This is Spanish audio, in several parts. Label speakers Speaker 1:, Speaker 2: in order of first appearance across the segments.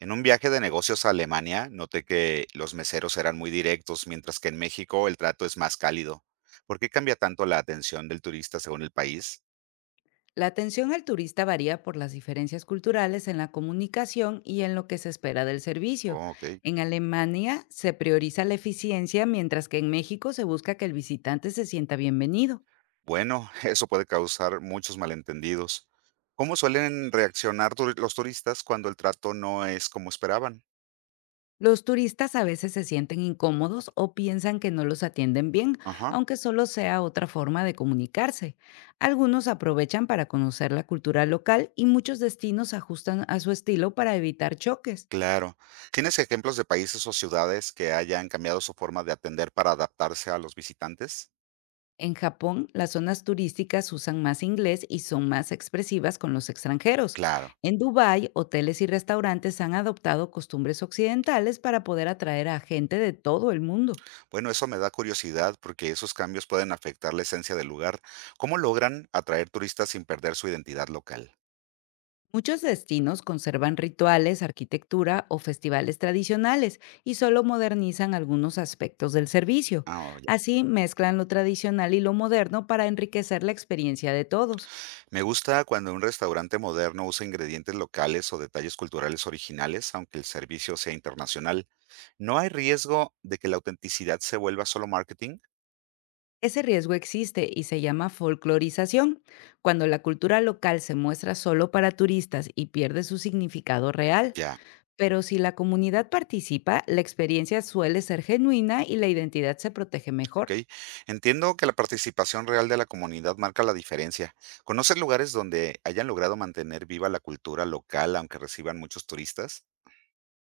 Speaker 1: En un viaje de negocios a Alemania, noté que los meseros eran muy directos, mientras que en México el trato es más cálido. ¿Por qué cambia tanto la atención del turista según el país?
Speaker 2: La atención al turista varía por las diferencias culturales en la comunicación y en lo que se espera del servicio.
Speaker 1: Oh, ok.
Speaker 2: En Alemania se prioriza la eficiencia, mientras que en México se busca que el visitante se sienta bienvenido.
Speaker 1: Bueno, eso puede causar muchos malentendidos. ¿Cómo suelen reaccionar los turistas cuando el trato no es como esperaban?
Speaker 2: Los turistas a veces se sienten incómodos o piensan que no los atienden bien,
Speaker 1: Ajá,
Speaker 2: aunque solo sea otra forma de comunicarse. Algunos aprovechan para conocer la cultura local y muchos destinos ajustan a su estilo para evitar choques.
Speaker 1: claro. ¿Tienes ejemplos de países o ciudades que hayan cambiado su forma de atender para adaptarse a los visitantes?
Speaker 2: En Japón, las zonas turísticas usan más inglés y son más expresivas con los extranjeros.
Speaker 1: Claro.
Speaker 2: En Dubái, hoteles y restaurantes han adoptado costumbres occidentales para poder atraer a gente de todo el mundo.
Speaker 1: Bueno, eso me da curiosidad porque esos cambios pueden afectar la esencia del lugar. ¿Cómo logran atraer turistas sin perder su identidad local?
Speaker 2: Muchos destinos conservan rituales, arquitectura o festivales tradicionales y solo modernizan algunos aspectos del servicio.
Speaker 1: Ah, oh, ya.
Speaker 2: Así mezclan lo tradicional y lo moderno para enriquecer la experiencia de todos.
Speaker 1: Me gusta cuando un restaurante moderno usa ingredientes locales o detalles culturales originales, aunque el servicio sea internacional. ¿No hay riesgo de que la autenticidad se vuelva solo marketing?
Speaker 2: Ese riesgo existe y se llama folclorización, cuando la cultura local se muestra solo para turistas y pierde su significado real,
Speaker 1: Ya,
Speaker 2: pero si la comunidad participa, la experiencia suele ser genuina y la identidad se protege
Speaker 1: ok.
Speaker 2: mejor.
Speaker 1: Entiendo que la participación real de la comunidad marca la diferencia. ¿Conoces lugares donde hayan logrado mantener viva la cultura local aunque reciban muchos turistas?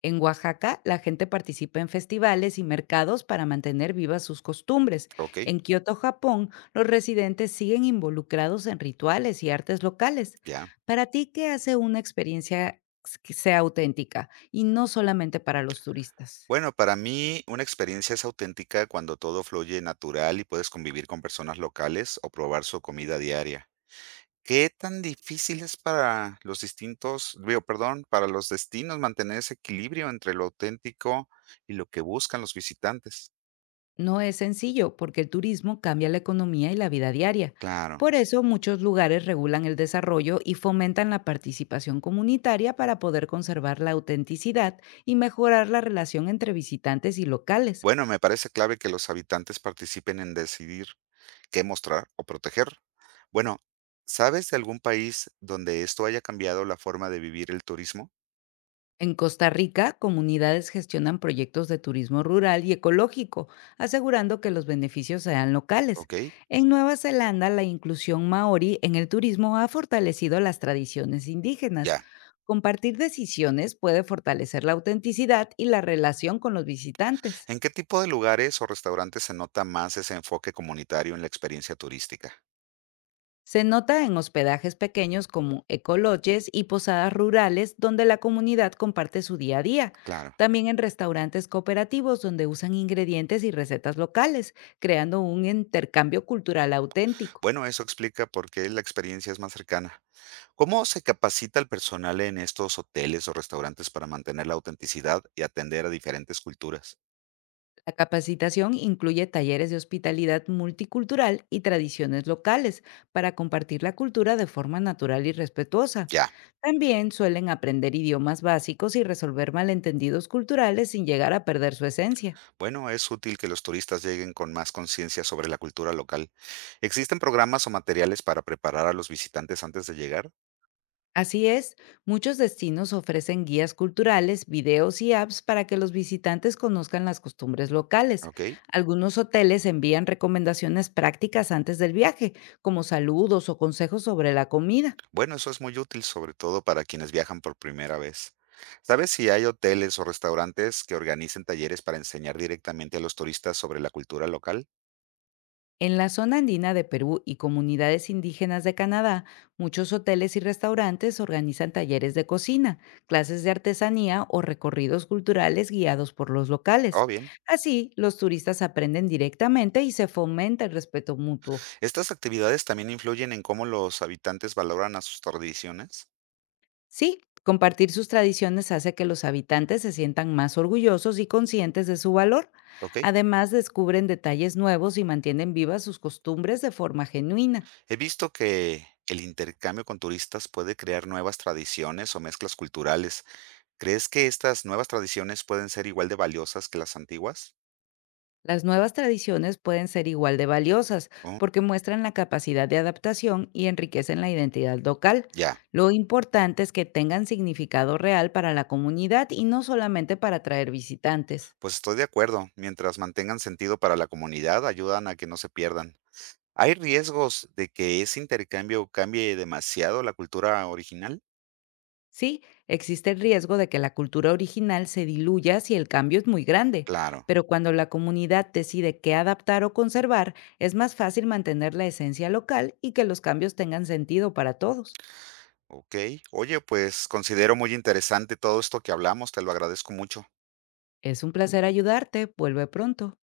Speaker 2: En Oaxaca, la gente participa en festivales y mercados para mantener vivas sus costumbres.
Speaker 1: Ok,
Speaker 2: En Kioto, Japón, los residentes siguen involucrados en rituales y artes locales.
Speaker 1: ya.
Speaker 2: Para ti, ¿qué hace una experiencia que sea auténtica y no solamente para los turistas?
Speaker 1: Bueno, para mí una experiencia es auténtica cuando todo fluye natural y puedes convivir con personas locales o probar su comida diaria. ¿Qué tan difícil es para los para los destinos mantener ese equilibrio entre lo auténtico y lo que buscan los visitantes?
Speaker 2: No es sencillo porque el turismo cambia la economía y la vida diaria.
Speaker 1: Claro.
Speaker 2: Por eso muchos lugares regulan el desarrollo y fomentan la participación comunitaria para poder conservar la autenticidad y mejorar la relación entre visitantes y locales.
Speaker 1: Bueno, me parece clave que los habitantes participen en decidir qué mostrar o proteger. Bueno, ¿sabes de algún país donde esto haya cambiado la forma de vivir el turismo?
Speaker 2: En Costa Rica, comunidades gestionan proyectos de turismo rural y ecológico, asegurando que los beneficios sean locales.
Speaker 1: ¿Ok?
Speaker 2: En Nueva Zelanda, la inclusión maori en el turismo ha fortalecido las tradiciones indígenas.
Speaker 1: Ya.
Speaker 2: Compartir decisiones puede fortalecer la autenticidad y la relación con los visitantes.
Speaker 1: ¿En qué tipo de lugares o restaurantes se nota más ese enfoque comunitario en la experiencia turística?
Speaker 2: Se nota en hospedajes pequeños como ecoloches y posadas rurales donde la comunidad comparte su día a día.
Speaker 1: Claro.
Speaker 2: También en restaurantes cooperativos donde usan ingredientes y recetas locales, creando un intercambio cultural auténtico.
Speaker 1: Bueno, eso explica por qué la experiencia es más cercana. ¿Cómo se capacita al personal en estos hoteles o restaurantes para mantener la autenticidad y atender a diferentes culturas?
Speaker 2: La capacitación incluye talleres de hospitalidad multicultural y tradiciones locales para compartir la cultura de forma natural y respetuosa.
Speaker 1: Ya.
Speaker 2: También suelen aprender idiomas básicos y resolver malentendidos culturales sin llegar a perder su esencia.
Speaker 1: Bueno, es útil que los turistas lleguen con más conciencia sobre la cultura local. ¿Existen programas o materiales para preparar a los visitantes antes de llegar?
Speaker 2: Así es, muchos destinos ofrecen guías culturales, videos y apps para que los visitantes conozcan las costumbres locales.
Speaker 1: Ok.
Speaker 2: Algunos hoteles envían recomendaciones prácticas antes del viaje, como saludos o consejos sobre la comida.
Speaker 1: Bueno, eso es muy útil, sobre todo para quienes viajan por primera vez. ¿Sabes si hay hoteles o restaurantes que organicen talleres para enseñar directamente a los turistas sobre la cultura local?
Speaker 2: En la zona andina de Perú y comunidades indígenas de Canadá, muchos hoteles y restaurantes organizan talleres de cocina, clases de artesanía o recorridos culturales guiados por los locales.
Speaker 1: Oh, bien.
Speaker 2: Así, los turistas aprenden directamente y se fomenta el respeto mutuo.
Speaker 1: Estas actividades también influyen en cómo los habitantes valoran a sus tradiciones.
Speaker 2: Sí, compartir sus tradiciones hace que los habitantes se sientan más orgullosos y conscientes de su valor.
Speaker 1: Ok.
Speaker 2: Además, descubren detalles nuevos y mantienen vivas sus costumbres de forma genuina.
Speaker 1: He visto que el intercambio con turistas puede crear nuevas tradiciones o mezclas culturales. ¿Crees que estas nuevas tradiciones pueden ser igual de valiosas que las antiguas?
Speaker 2: Las nuevas tradiciones pueden ser igual de valiosas
Speaker 1: Oh,
Speaker 2: porque muestran la capacidad de adaptación y enriquecen la identidad local.
Speaker 1: ya.
Speaker 2: Lo importante es que tengan significado real para la comunidad y no solamente para atraer visitantes.
Speaker 1: Pues estoy de acuerdo, mientras mantengan sentido para la comunidad, ayudan a que no se pierdan. ¿Hay riesgos de que ese intercambio cambie demasiado la cultura original?
Speaker 2: Sí, existe el riesgo de que la cultura original se diluya si el cambio es muy grande,
Speaker 1: Claro,
Speaker 2: pero cuando la comunidad decide qué adaptar o conservar, es más fácil mantener la esencia local y que los cambios tengan sentido para todos.
Speaker 1: ok. Oye, pues considero muy interesante todo esto que hablamos, te lo agradezco mucho.
Speaker 2: Es un placer ayudarte, vuelve pronto.